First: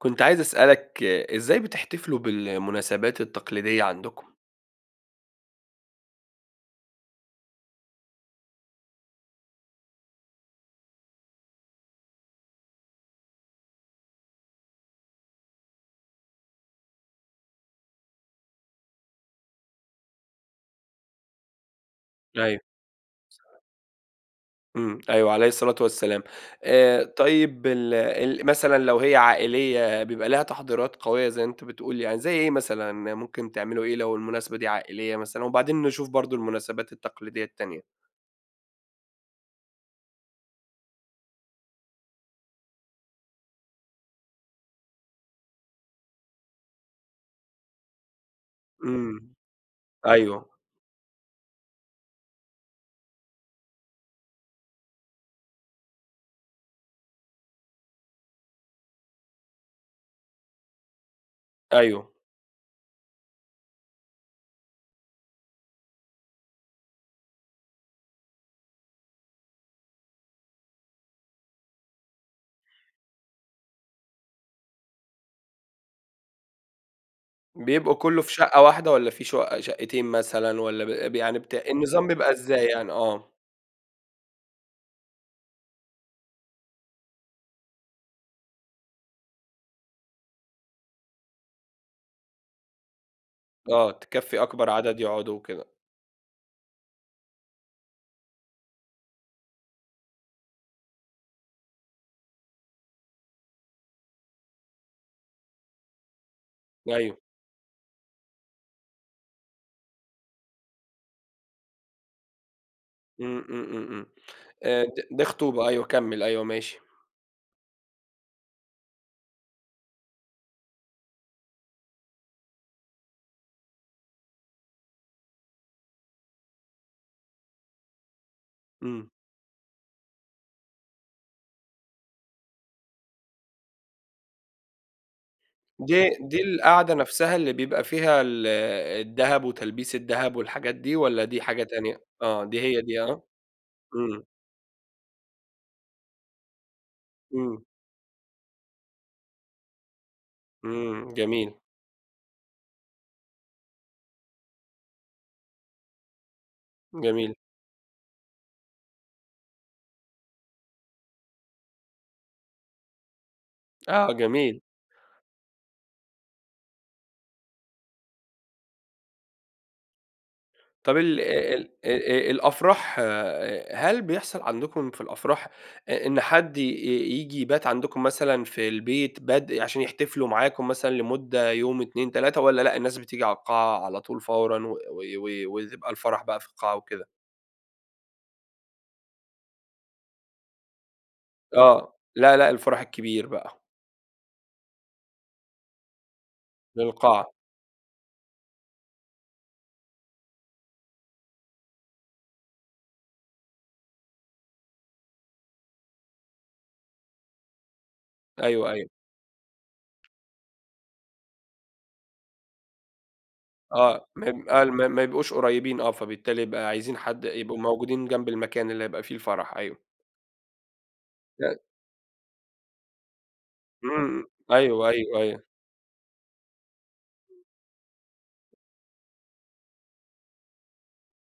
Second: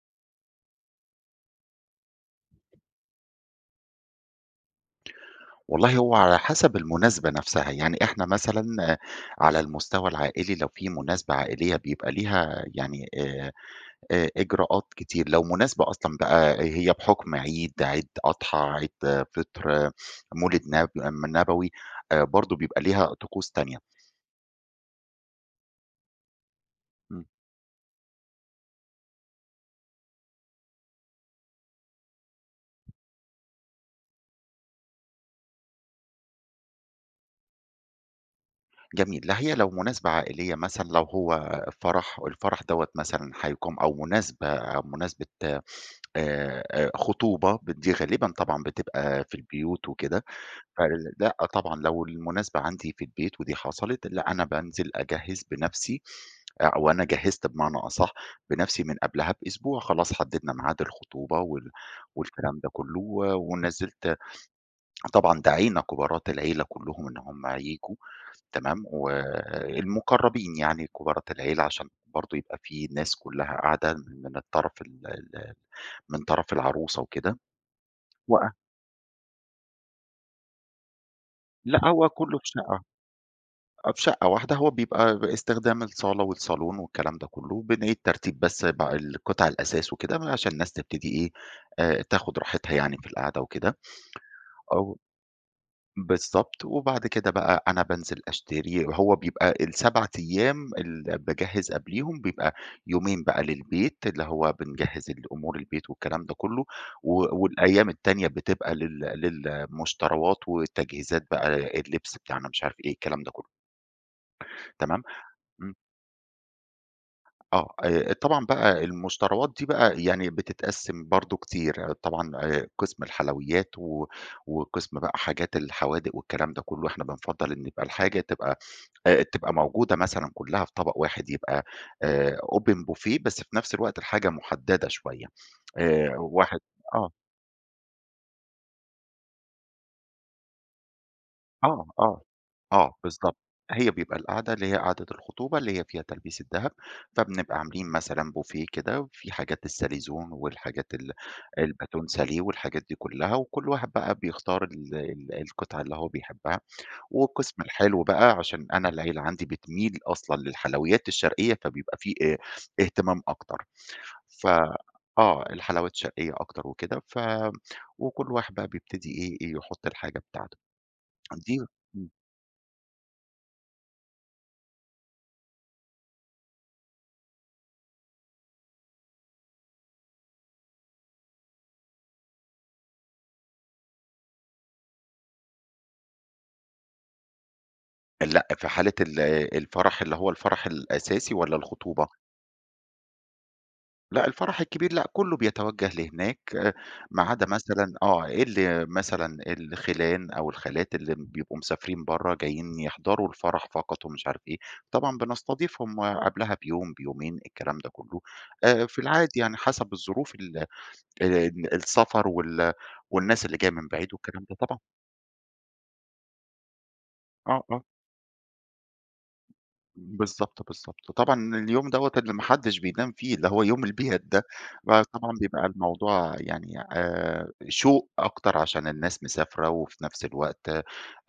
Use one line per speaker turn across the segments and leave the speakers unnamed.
كنت عايز أسألك إزاي بتحتفلوا بالمناسبات التقليدية عندكم؟
والله هو على حسب المناسبة نفسها، يعني إحنا مثلًا على المستوى العائلي لو في مناسبة عائلية بيبقى ليها يعني آآ، إ إجراءات كتير، لو مناسبة أصلًا بقى هي بحكم عيد، عيد أضحى، عيد فطر، مولد نب نبوي برضو
أيوه.
بيبقى ليها طقوس تانية.
امم، أيوه- عليه الصلاة والسلام- آآ،
امم.
طيب ال ال مثلًا لو هي عائلية بيبقى ليها تحضيرات قوية زي أنت بتقول يعني زي إيه مثلًا، ممكن تعملوا إيه لو المناسبة دي عائلية مثلًا؟ وبعدين نشوف برضو المناسبات التقليدية التانية.
جميل، لا هي لو مناسبة عائلية مثلًا لو هو فرح، والفرح دوّة مثلًا هيقام أو مناسبة أو مناسبة آآ، خطوبة، ب دي غالبًا طبعًا بتبقى
امم،
في البيوت وكده،
أيوه.
فلأ طبعًا لو المناسبة عندي في البيت، ودي حصلت، لأ، أنا بانزل أجهّز بنَفسي، أو أنا جهّزت بمعنى أصح بنَفسي من قبلها بأسبوع، خلاص حددنا ميعاد الخطوبة وال
أيوه.
والكلام ده كلّه، و ونزّلت طبعًا دعينا كبارات العيلة كلّهم إن هُم ييجوا تمام، والمقربين يعني كبارات العيلة عشان برضو يبقى في ناس كلّها قاعدة من الطرف ال ال من طرف العروسة وكده
بيبقوا كله في
و
شقة واحدة، والّا في شقق شقتين مثلًا، والّا ب ب يعني بت
لأ،
النظام
هو
بيبقى
كلّه في
إزاي
شقة،
يعني؟ آه.
آه في شقة واحدة، هو بيبقى استخدام الصالة والصالون والكلام ده كلّه، وبنعيد ترتيب بس ب القطع الأثاث وكده عشان الناس تبتدي إيه آآ، تاخد راحتها يعني في القعدة وكده،
آه، تكفّي أكبر
أو
عدد يقعدوا وكده.
بالضبط، وبعد كده بقى أنا بانزل أشتري، هو بيبقى ال7 أيام ال باجهّز قبليهم بيبقى يومين بقى للبيت اللي هو بنجهّز أمور البيت والكلام ده كلّه،
أيوه.
و والأيام التانية بتبقى لل للمشتروات والتجهيزات بقى، اللبس بتاعنا، مش عارف إيه، الكلام ده
امم،
كلّه.
امم، امم، امم. آآ د
تمام؟
دي خطوبة
امم.
أيوه كمّل أيوه ماشي.
آه، آآ طبعًا بقى المشتروات دي بقى يعني بتتقسم برضو كتير، طبعًا قسم الحلويات و وقسم بقى حاجات الحوادق والكلام ده كلّه، إحنا بنفضّل إن يبقى الحاجة تبقى
امم.
آآ تبقى موجودة مثلًا كلّها في طبق واحد، يبقى آآ، Open Buffet بس في نفس الوقت الحاجة محددة شوية،
د
آآ،
دي
واحد
القعدة
آه.
نفسها اللي بيبقى فيها ال الدهب وتلبيس الدهب والحاجات دي، والّا دي حاجة
آه
تانية؟
آه
آه دي هي
آه،
دي ها؟
بالضبط، هي بيبقى
امم.
القعدة اللي هي قعدة الخطوبة اللي هي فيها تلبيس الدهب، فبنبقى
امم.
عاملين مثلًا Buffet كده وفي حاجات الsalaison والحاجات ال
امم، جميل.
الbâton Salé والحاجات دي كلّها، وكُلّ واحد بقى بيختار ال ال القطعة اللي هو بيحبها،
جميل.
وقسم الحلو بقى عشان أنا العيلة عندي بتميل أصلًا للحلويات الشرقية، فبيبقى في أ اهتمام أكتر،
آه
ف
جميل.
آه، الحلويات الشرقية أكتر وكده، ف وكُلّ واحد بقى بيبتدي إيه يحط الحاجة بتاعته،
طب ال
دي
ال
امم.
أ أ الأفراح هل بيحصل عندكم في الأفراح إ إن حد ي ييجي يبات عندكم مثلًا في البيت بد عشان يحتفلوا معاكم مثلًا لمدة يوم، 2 3 والّا لأ، الناس بتيجي على القاعة على طول فورًا و و ويبقى الفرح بقى في القاعة وكده؟
لأ في حالة ال الفرح اللي هو الفرح الأساسي، والّا
آه
الخطوبة؟
لأ، لأ الفرح الكبير بقى.
لأ الفرح الكبير لأ كله بيتوجه لهناك، ما
للقاعة.
عدا مثلًا آه، إيه ال مثلًا الخِيلان أو الخالات اللي بيبقوا مسافرين برا جايين يحضروا الفرح فقط ومش عارف إيه، طبعًا بنستضيفهم آآ قبلها بيوم، بيومين الكلام ده كله،
أيوه،
آآ
أيوه.
في العادي يعني حسب الظروف ال آآ السفر وال والناس اللي جايه من
آه،
بعيد،
م
والكلام ده
ال
طبعًا.
ما ما يبقوش قُريّبين آه، فبالتالي يبقى عايزين حد يبقوا
آه، آه.
موجودين جنب المكان اللي هيبقى فيه الفرح أيوه.
بالضبط، بالضبط وطبعًا
[unintelligible]
اليوم دوّة اللي ما حدش بينام فيه، اللي هو يوم البيات
إمم،
ده،
أيوه، أيوه،
فطبعًا
أيوه.
بيبقى الموضوع يعني، آآ، شوق أكتر عشان الناس مسافرة، وفي نفس الوقت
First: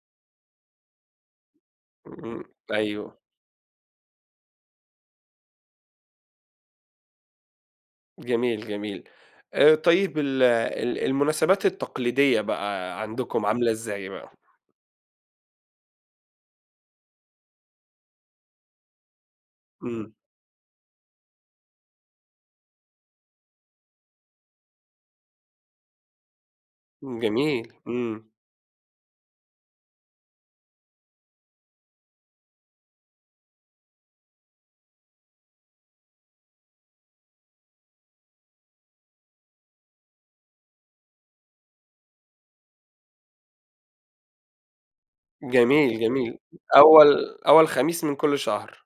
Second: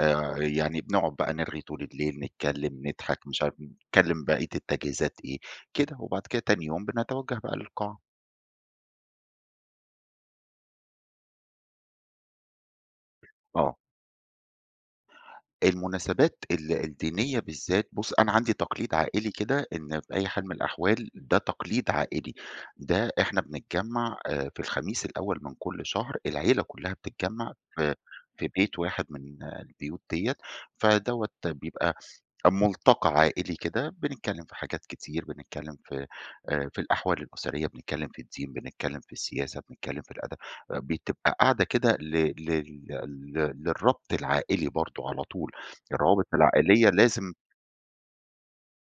آآ يعني بنقعد بقى نرْغي طول الليل،
إمم،
نتكلم،
أيوه.
نضحك، مش عارف، نتكلم بقية التجهيزات إيه كده، وبعد كده تاني يوم بنتوجه بقى للقاعة.
جميل، جميل. آآ طيب ال ال المناسبات التقليدية بقى عندكم عاملة
آه.
إزاي بقى؟
المناسبات ال الدينية بالذات، بُصّ أنا عندي تقليد عائلي كده إن
إمم.
في أي حال من الأحوال ده تقليد عائلي، ده احنا بنتجمع آآ في الخميس الأول من كل شهر، العيلة كلها بتتجمع
جميل،
في
إمم.
في بيت واحد من البيوت ديّة، فدوّة بيبقى ملتقى عائلي كده، بنتكلم في حاجات كتير، بنتكلم في آآ في الأحوال الاُسرية، بنتكلم في الدين، بنتكلم في السياسة، بنتكلم في الأدب، بتبقى قاعدة كده ل لل لل للربط العائلي برضه على طول،
جميل،
الروابط
جميل
العائلية لازم
أول أول خميس من كل شهر.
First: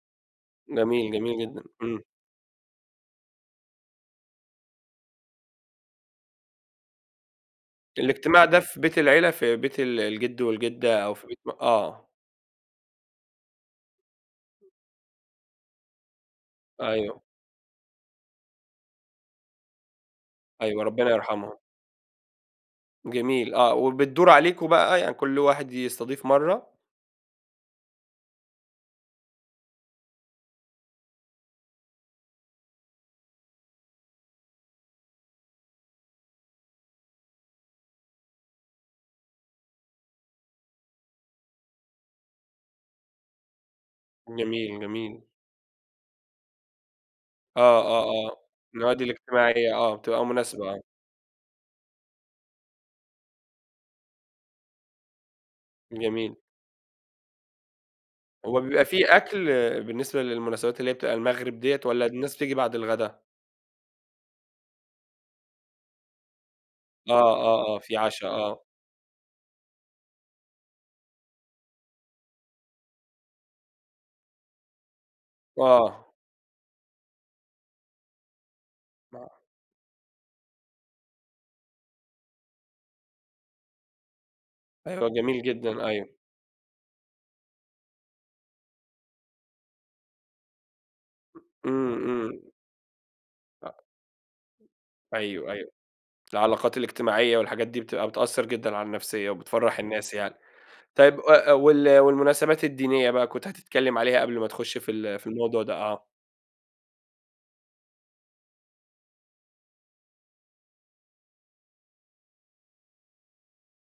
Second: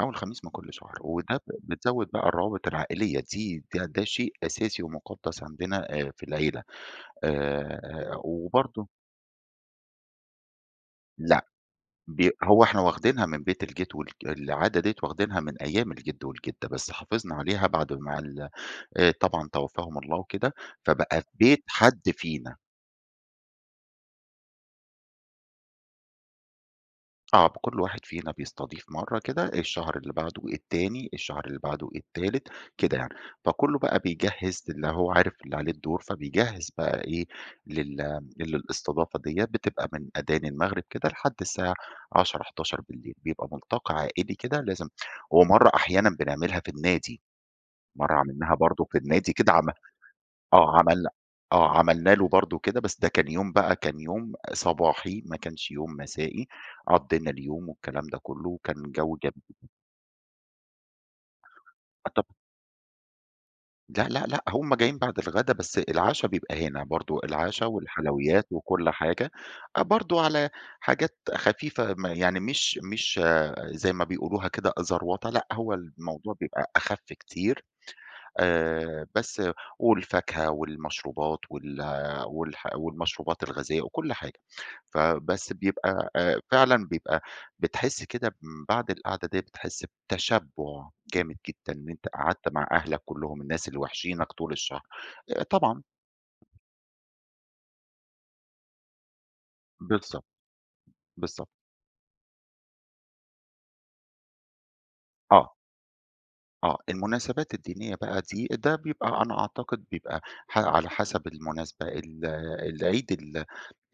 أول خميس من كل شهر،
جميل،
وده
جميل
ب
جدًا، إمم.
بتزود بقى الروابط العائلية دي دي ده شيء أساسي ومُقدَّس عندنا أ في العيلة، آآ
الاجتماع ده في
وبرضه
بيت العيلة، في بيت ال الجد والجدة أو في بيت
لأ،
م آه.
بيب هو إحنا واخدينها من بيت الجد وال العادة ديّة واخدينها من أيام الجد والجدة، بس
أيوه.
حافظنا عليها بعد ما ال آآ طبعًا توفاهم الله وكده،
أيوه، ربنا
فبقى في
يرحمهم.
بيت حدّ فينا.
جميل آه، وبِتدُور عليكوا بقى يعني كُلّ واحد يستضيف مَرَّة؟
آه، كُلّ واحد فينا بيستضيف مرَّة كده الشهر اللي بعده التاني، الشهر اللي بعده التالت كده يعني، فكُلُّه بقى بيجهّز اللي هو عارف اللي عليه الدور، فبيجهّز بقى إيه لل للاستضافة ديّة، بتبقى من أدان المغرب كده لحد الساعة 22:00، 23:00 بيبقى مُلتقى عائلي كده
جميل،
لازم،
جميل.
ومرَّة أحيانًا بنعملها في النَّادي،
آه، آه،
مرَّة
آه،
عملناها برضه في
النوادي
النَّادي كده عم
الاجتماعية آه، بتبقى مُناسبة
آه،
آه.
عمل آه، عملنا له برضه كده بس ده كان يوم بقى، كان يوم صباحي ما كانش يوم
جميل.
مسائي، قضّينا اليوم والكلام ده كُلُّه
هو
وكان
بيبقى في
جَوّ جم
أكل
[unintelligible]
بالنسبة للمناسبات اللي هي بتبقى المغرب ديّة، والّا
آه طب
الناس بتيجي بعد الغدا؟
لأ لأ لأ، هُم جايين بعد الغدا بس العشا بيبقى هنا
آه،
برضه،
آه،
العشا
آه، في عشا،
والحلويات
آه.
وكل حاجة، أ برضه على حاجات خفيفة م يعني مش مش زي ما بيقولوها كده زروطة، لأ، هو
آه.
الموضوع بيبقى أخف كتير، آآ
آه.
بس والفاكهة والمشروبات وال والح والمشروبات الغازية وكل حاجة.
أيوه، جميل
فبس
جدًا، أيوه.
بيبقى آآ فعلًا بيبقى بتحس كده من بعد القعدة دي بتحس بتشبُّع جامد
م
جدًا إن
إمم،
أنت
إمم.
قعدت مع أهلك كلهم الناس
أ
اللي واحشينك طول الشهر. آآ
أيوه، أيوه،
طبعًا
العلاقات الاجتماعية والحاجات دي بتبقى بتأثر جدًا على النفسية وبتفرّح الناس
بالضب
يعني. طيب
بالضب
أ وال والمناسبات الدينية بقى، كنت هتتكلم عليها قبل ما تخُش في ال في
آه.
الموضوع ده، آه.
آه، المناسبات الدينية بقى دي، ده بيبقى أنا أعتقد بيبقى ح على حسب المناسبة، ال العيد ال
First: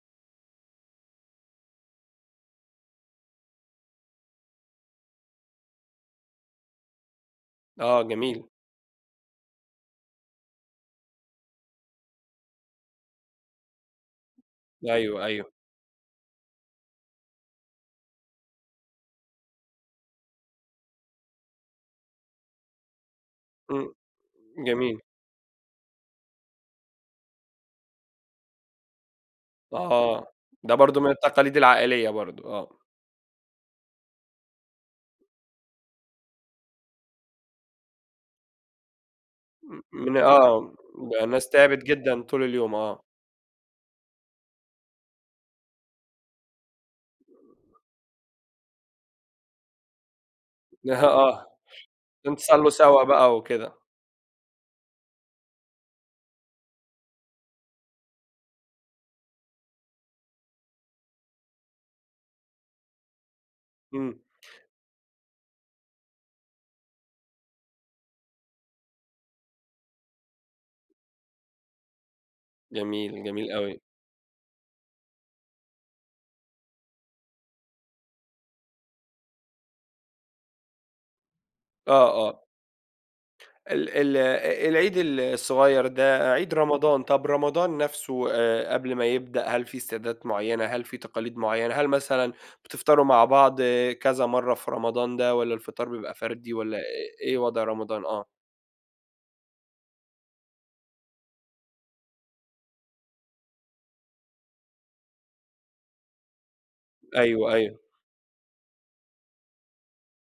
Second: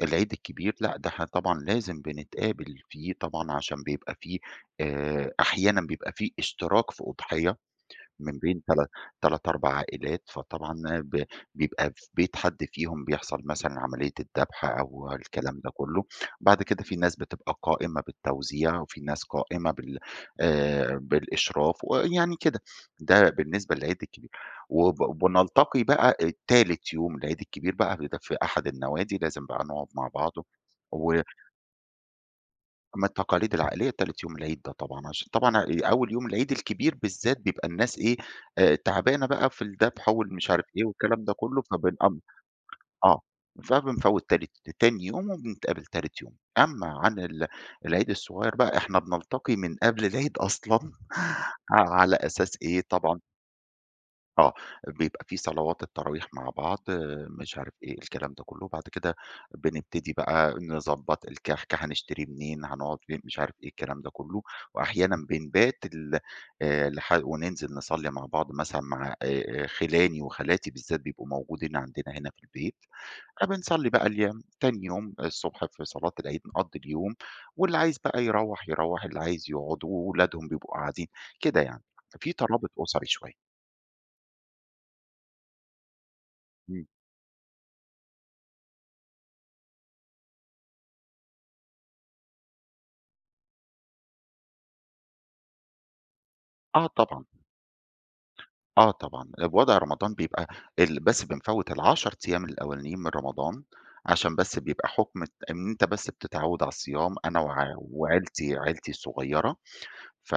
العيد الكبير، لأ، ده إحنا طبعًا لازم بنتقابل فيه طبعًا عشان بيبقى في آآ أحيانًا بيبقى في اشتراك في أُضحية
آه
من
جميل.
بين تل تلت، 4 عائلات، فطبعًا ب بيبقى في بيت حد فيهم بيحصل مثلًا عملية الدبح أو
أيوه، أيوه.
الكلام ده كله، بعد كده في ناس بتبقى قائمة بالتوزيع وفي ناس قائمة بال آآ بالإشراف ويعني كده، ده بالنسبة
إمم،
للعيد الكبير.
جميل.
وب بنلتقي بقى تالت يوم العيد الكبير بقى بيبقى في أحد النوادي لازم بقى نقعد مع بعض
آه، ده برضه من
و
التقاليد العائلية برضه، آه.
أمّا التقاليد العائلية تالت يوم العيد، ده طبعًا عشان طبعًا ع آآ أول يوم العيد الكبير بالذات بيبقى الناس إيه آآ تعبانة بقى في
م
الدبح
من
والمش عارف
آه،
إيه والكلام
بقى
ده
الناس
كلّه،
تعبت
فبنأم
جدًا طول اليوم، آه.
آه، فبنفوِّت تالت تاني يوم وبنتقابل تالت يوم، أمّا عن ال العيد الصغير بقى إحنا بنلتقي من قبل العيد أصلًا
نه آه،
ع على أساس
تصلّوا
إيه
سوا
طبعًا
بقى وكده.
آه، بيبقى في صلوات التراويح مع بعض، مش عارف إيه، الكلام ده كلّه، وبعد كده بنبتدي بقى نضبّط الكحك، حنشتري منين، حنقعد فين، مش عارف إيه، الكلام ده
امم.
كلّه، وأحيانًا بنبات ال آآ، لح ونِنزِل نصلّي مع بعض مثلًا، مع آآ، آآ، خِلاني وخالاتي بالذات بيبقوا موجودين عندنا هنا في البيت،
جميل، جميل أوي.
فبنصلّي بقى الي تاني يوم آآ، الصبح في صلاة العيد نقضّي اليوم، واللي عايز بقى يروّح، يروّح، اللي عايز يقعد، وولادهم بيبقوا قاعدين، كده يعني،
آه،
فَفي
آه.
ترابط أُسَري شوية.
ال ال أ العيد ال الصغير ده عيد
إمم.
رمضان، طب رمضان نفسُه آآ، قبل ما يبدأ هل في استعدادات معيّنة، هل في تقاليد معيّنة؟ هل مثلًا بتفطروا مع بعض كذا مرة في رمضان ده، والَّا الفطار بيبقى فردي، والَّا إ
آه، طبعًا.
إيه وضع رمضان؟ آه.
آه طبعًا، بوضع رمضان بيبقى ال بس بنفوِّت ال10 أيام الأولانيين من رمضان عشان بس بيبقى حكم الت إن أنت بس بتتعوّد على الصيام أنا
أيوه،
وع
أيوه.
وعيلتي، عيلتي الصغيرة، ف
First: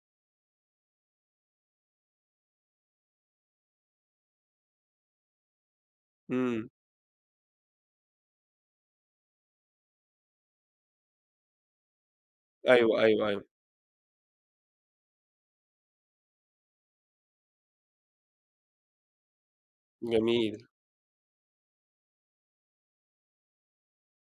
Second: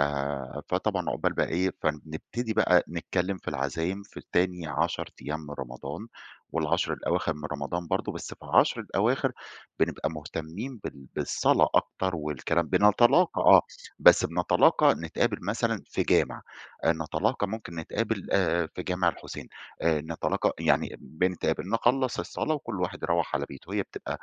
فطبعًا عقبال بقى إيه، فنبتدي بقى نتكلِّم في العزايم في تاني 10 أيام من رمضان
امم.
وال10 الأواخر من رمضان برضه بس في ال10 الأواخر، بنبقى مهتمّين بال بالصلاة أكتر، والكلام
أيوه، أيوه،
بنتلاقي
أيوه.
آه، بس بنتلاقى نتقابل مثلًا في جامع، آآ، نتلاقي ممكن نتقابل آآ، في جامع الحُسين آآ، نتلاقى
جميل.
يعني بنتقابل نخلّص الصلاة وكل واحد يروَّح على بيته، هي بتبقى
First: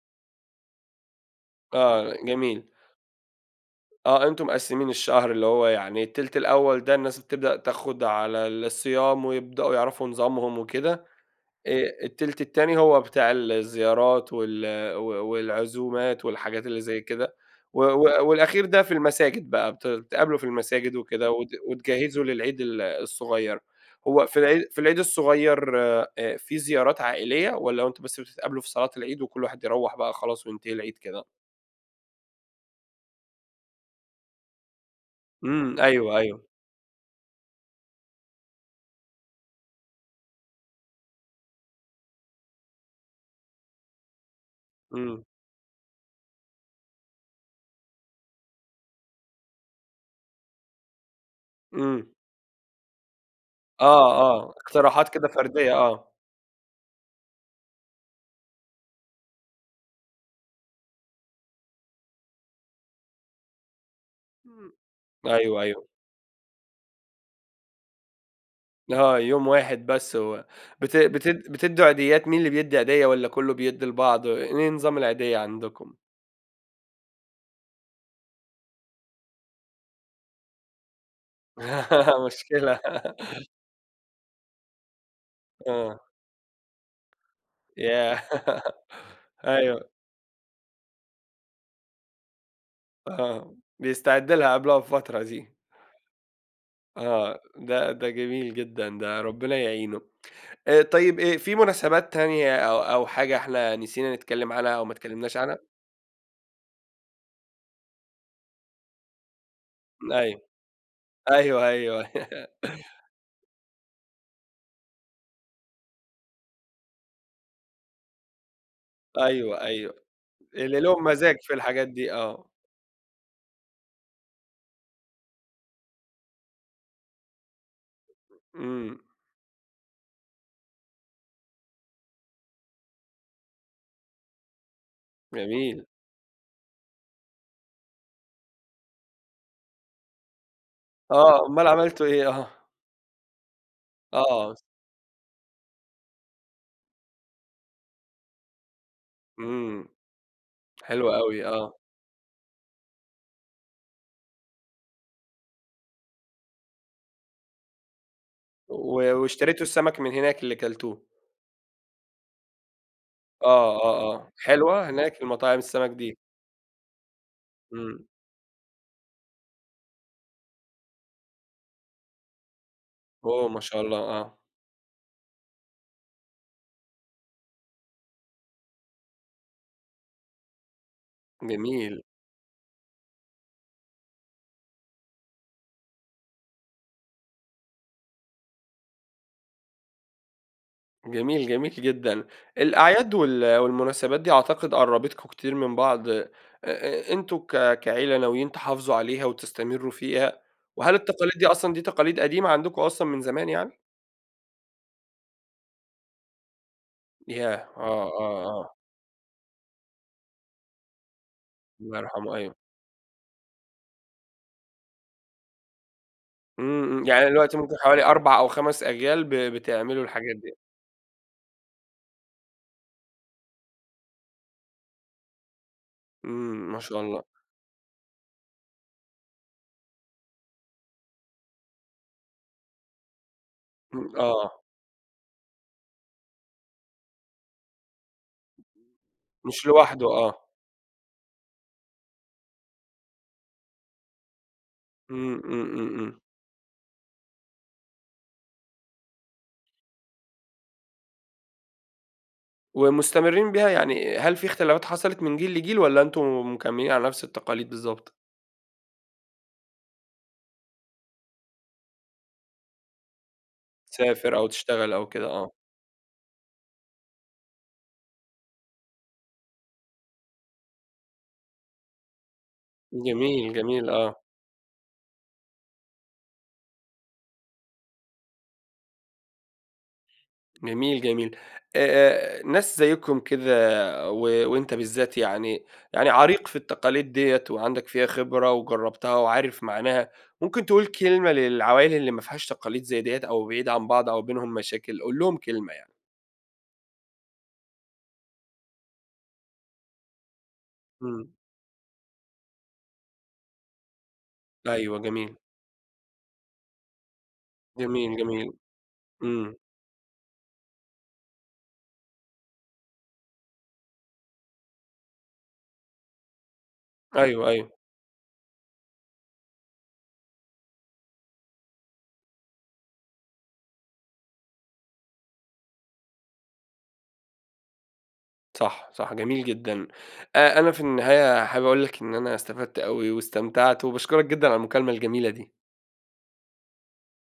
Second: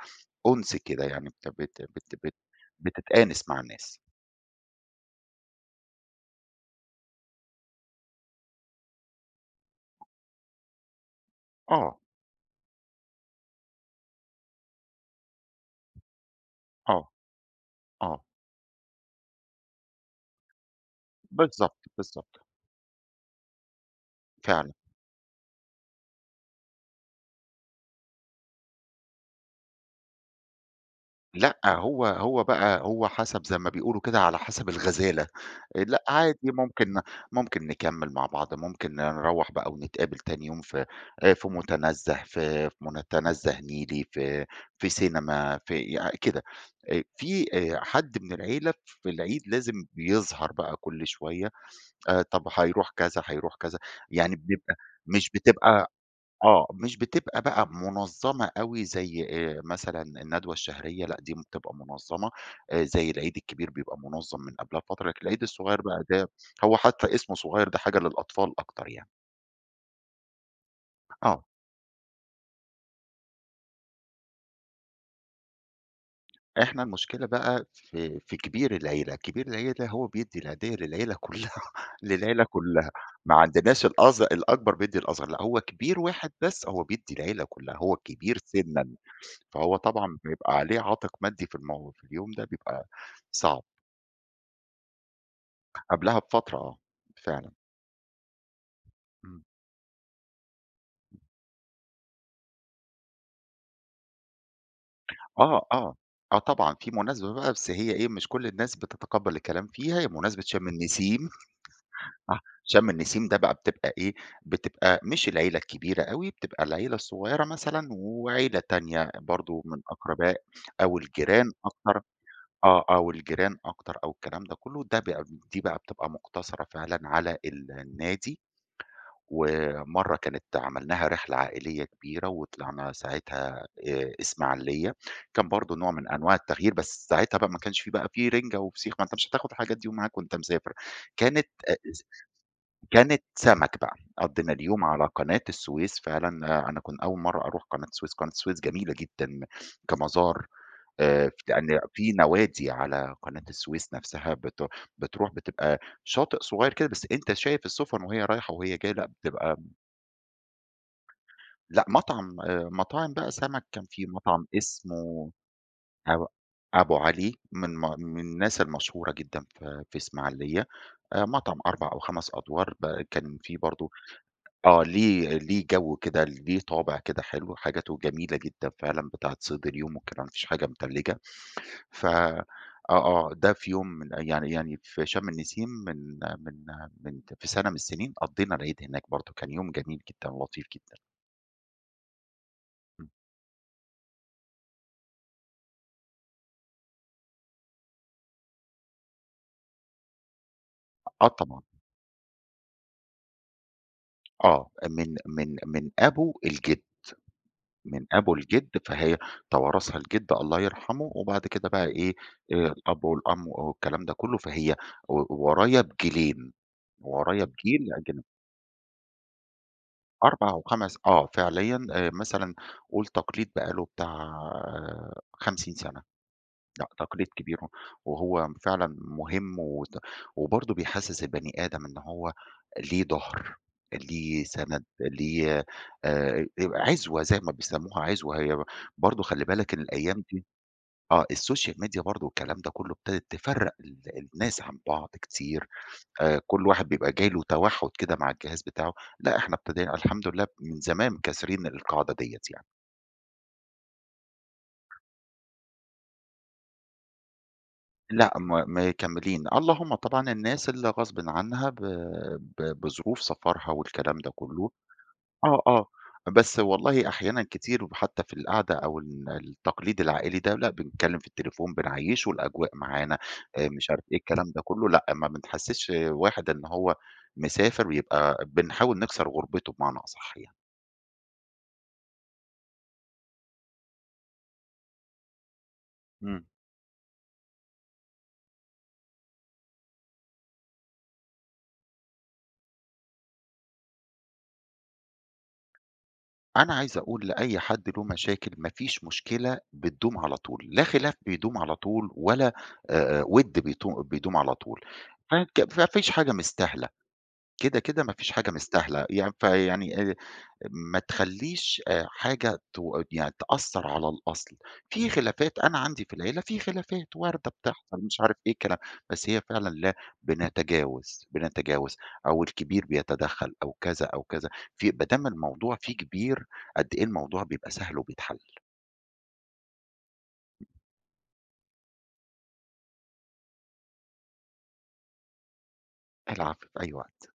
أُنس كده يعني، بت بت
آه،
بت
جميل.
بتتآنس مع الناس.
آه، أنتم مقسِّمين الشهر، اللي هو يعني التِلت الأول ده الناس بتبدأ تاخد على ال الصيام، ويبدأوا يعرفوا نظامهم وكده. آآ،
آه.
التِلت التاني هو بتاع الزيارات وال و والعزومات والحاجات اللي زي
آه،
كده. و و
آه.
والأخير ده في المساجد بقى، بت بتتقابلوا في المساجد وكده، وت
بالضبط،
وتجهِّزوا
بالضبط.
للعيد الصغير، هو في العي
فعلًا.
في العيد الصغير آآ، في زيارات عائلية؟ والَّا هو أنتم بس بتتقابلوا في صلاة العيد وكل واحد يروَّح بقى خلاص، وينتهي العيد كده؟
لأ، هو هو بقى هو حسب زي ما بيقولوا كده، على حسَب الغزالة،
امم،
لأ
أيوه،
عادي
أيوه.
ممكن ممكن نكمّل مع بعض، ممكن نروَّح بقى و نتقابل تاني يوم في آآ، في مُتنزَّه، ف فمُتنزَّه نيلي، في في
امم.
سينما في يع كده، آآ، في آآ، حد من العيلة في العيد لازم بيظهر بقى كل شوية،
امم.
آآ، طب هيروح كذا، هيروح كذا
آه،
يعني
آه
بنبقى
اقتراحات كده
مش
فردية،
بتبقى
آه.
آه، مش بتبقى بقى منظَّمة أوي زي آآ، مثلًا الندوة الشهرية، لأ، دي بتبقى منظَّمة، آآ، زي العيد الكبير بيبقى منظَّم من
امم
قبلها بفترة، لكن العيد
أيوه،
الصغير
أيوه.
بقى ده هو حتى اسمُه صغير، ده حاجة للأطفال أكتر يعني.
آه، يوم واحد بس، و بت
آه.
بتد بتدّوا عيديات، مين اللي بيدّي عيدية والَّا كلّه بيدّي لبعض، إيه نظام العيدية عندكم؟
إحنا المشكلة بقى في في كبير العيلة، كبير العيلة ده هو بيدّي العيدية للعيلة كُلّها للعيلة
مشكلة
كُلّها. ما عندناش الأص الأكبر بيدّي الأصغر لأ، هو كبير
آه.
واحد بس هو بيدّي العيلة كُلّها، هو
ياه!
الكبير سنًا. فهو
أيوه.
طبعًا بيبقى عليه عاتق مادي في المو في اليوم ده. بيبقى،
آه،
صعب.
بيستعد لها قبلها بفترة دي.
قبلها بفترة، آه،
آه
فعلًا.
ده ده جميل جدًا ده
امم.
ربنا يعينه. آآ، طيب آآ في مناسبات تانية أو أو حاجة إحنا نسينا نتكلم عنها أو ما اتكلمناش عنها؟
آه، آه، آه، طبعًا في مناسبة بقى بس هي إيه، مش كل الناس بتتقبل الكلام فيها، هي
أيوه.
مُناسبة شَم النسيم،
أيوه أيوه
شَم النسيم ده بقى بتبقى إيه، بتبقى مش العيلة الكبيرة أوي، بتبقى العيلة الصغيرة مثلًا، وعيلة تانية
أيوه،
برضه من
أيوه
أقرباء
اللي
أو
لهُم مزاج
الجيران
في الحاجات
أكتر
دي، آه.
آه، أوالجيران أكتر أو الكلام ده كله ده ب دي بقى بتبقى مُقتصرة فعلًا على ال النادي.
امم.
ومرّة كانت عملناها رحلة عائلية كبيرة وطلعنا ساعاتها آآ اسماعيلية كان برضه
جميل.
نوع من أنواع التغيير، بس ساعها بقى ما كانش في بقى في رنجة وفسيخ ما أنت مش هتاخد حاجات دي ومعاك وأنت مسافر
آه،
كانت
أُمّال عملتم
[unintelligible]
إيه؟ آه.
كانت سَمَك بقى قضينا
آه.
اليوم على قناة السويس فعلًا، آآ، أنا كان أول مرّة أروح قناة السويس، قناة السويس جميلة جدًا
امم.
كمزار
حلوة
آآ
اوي، آه.
[unintelligible] في نوادي على قناة السويس نفسها بت بتروح بتبقى شاطئ صغير كده بس أنت شايف السفُن وهي رايحة وهي جاية لأ،
و
بتبقى
واشتريتم السمك، من هناك اللي كَلتوه؟
لأ، مطعم آآ مطاعم بقى سمك.
آه،
كان في
آه، آه،
مطعم
حلوة هناك
اسمه
المطاعم السمك دي؟
أو أبوعلي من ما
امم.
من الناس المشهورة جدًا، في في اسماعيلية. آآ مطعم 4 أو 5 أدوار ب كان
أوه!
في
ما شاء
برضه
الله، آه.
آه ليِه ليِه جو كده، ليِه طابع كده حلو، حاجاته جميلة جدًا فعلًا، بتاعة صيد اليوم والكلام، ما فيش حاجة متلّجة
جميل.
ف آه، آه ده في يوم من أ يعني يعني في شَم النسيم، من من من في سنة من السنين، قضّينا العيد هناك برضه، كان يوم جميل جدًا، لطيف جدًا.
جميل، جميل جدًا.
امم.
الأعياد وال والمناسبات دي أعتقد قربتكم كتير من بعض، أ أ أنتم ك كعيلة ناويين تحافظوا، عليها وتستمروا فيها، وهل
آه
التقاليد دي
طبعًا.
أصلًا دي تقاليد قديمة، عندكم أصلًا من زمان يعني؟
آه، من من من أبو الجد،
ياه! آه،
من أبو
آه،
الجد
آه.
فهي توارثها الجد الله يرحمُه، وبعد كده بقى
الله
إيه
يرحمه، أيوه.
آآ الأب والأم والكلام ده كلّه فهي و ورايا بجيلين،
امم، امم يعني أنا
ورايا
دلوقتي ممكن
بجيل لأ
حوالي
جيل
4 أو 5 أجيال ب بتعملوا الحاجات
4
ديَّة.
أو 5 آه، فعليًا آآ مثلًا قول تقليد بقى له بتاع 50 سنة،
امم، ما
لأ،
شاء الله.
تقليد كبير وهو فعلًا مُهم وت وبرضو بيحسّس البني آدم إن هو ليه ضهر،
امم،
ليه
آه.
سند ليه آآ يبقى عِزوَة زي ما بيسموها عِزوَة، هي برضو خلّي
مش
بالك
لوحده
الأيام
آه.
دي آه الSocial Media برضو والكلام ده كُلُّه، ابتدت تفرّق ال الناس عن بعض
امم، امم،
كتير،
امم، امم.
آآ كُلّ واحد بيبقى جاي له توحُد كده مع الجهاز بتاعه، لأ إحنا ابتدينا الحمد لله من زمان كاسرين القاعدة ديّة يعني.
ومستمرين بيها، يعني هل في اختلافات حصلِت من جيل لجيل، والّا أنتم مكملين على نفس التقاليد بالضبط؟
لأ، ما مكملين، اللهم طبعًا الناس اللي غصبٍ عنها ب ب بظروف سفرها والكلام ده
تسافر أو
كلّه،
تشتغل أو كده، آه.
آه، آه بس والله أحيانًا كتير وحتى في القعدة أو ال التقليد العائلي ده لأ، بنتكلم في التليفون، بنعيّشُه الأجواء معانا،
جميل،
آآ مش
جميل،
عارف إيه
آه.
الكلام ده كُلّه لأ، ما بنحسّسش واحد إن هو مسافر يبقى بنحاول نكسر غُربتُه بمعني أصح يعني.
جميل، جميل، آآ آآ ناس زَيِّكُم كده و وأنتَ بالذات يعني يعني
امم.
عريق في التقاليد ديّة وعندك فيها خبرة، وجربتها وعارف معناها، ممكن تقول كلمة للعوائل اللي ما فيهاش تقاليد زي ديّة، أو بعيدة عن بعض أو بينهم مشاكل، قُل لهم كلمة يعني.
أنا عايز أقول لأي حد له مشاكل ما فيش مشكلة بتدوم على طول، لا خِلاف
امم.
بيدوم على طول، ولا آآ وِدّْ بيتو بيدوم على طول،
أيوه،
ف
جميل.
ك ما فيش حاجة مستاهلة، كده، كده ما
جميل،
فيش حاجة
جميل،
مستاهلة، يع
امم.
فيعني آآ ما تخلّيش حاجة تو يعني تأثر على الأصل، في خلافات أنا عندي في العيلة في خلافات
أيوه،
واردة
أيوه.
بتحصل، مش عارف إيه الكلا بس هي فعلًا لا بنتجاوز، بنتجاوز، أو الكبير بيتدخّل أو كذا، أو كذا في بدام الموضوع فيه كبير قد إيه الموضوع بيبقى سهل وبيتحلّ.
صح، صح، جميل جدًا، آآ أنا في النهاية حابب أقول لك إن أنا استفدت أوي واستمتعت، وباشكرك جدًا على المكالمة الجميلة دي.
العفو، في أي وقت.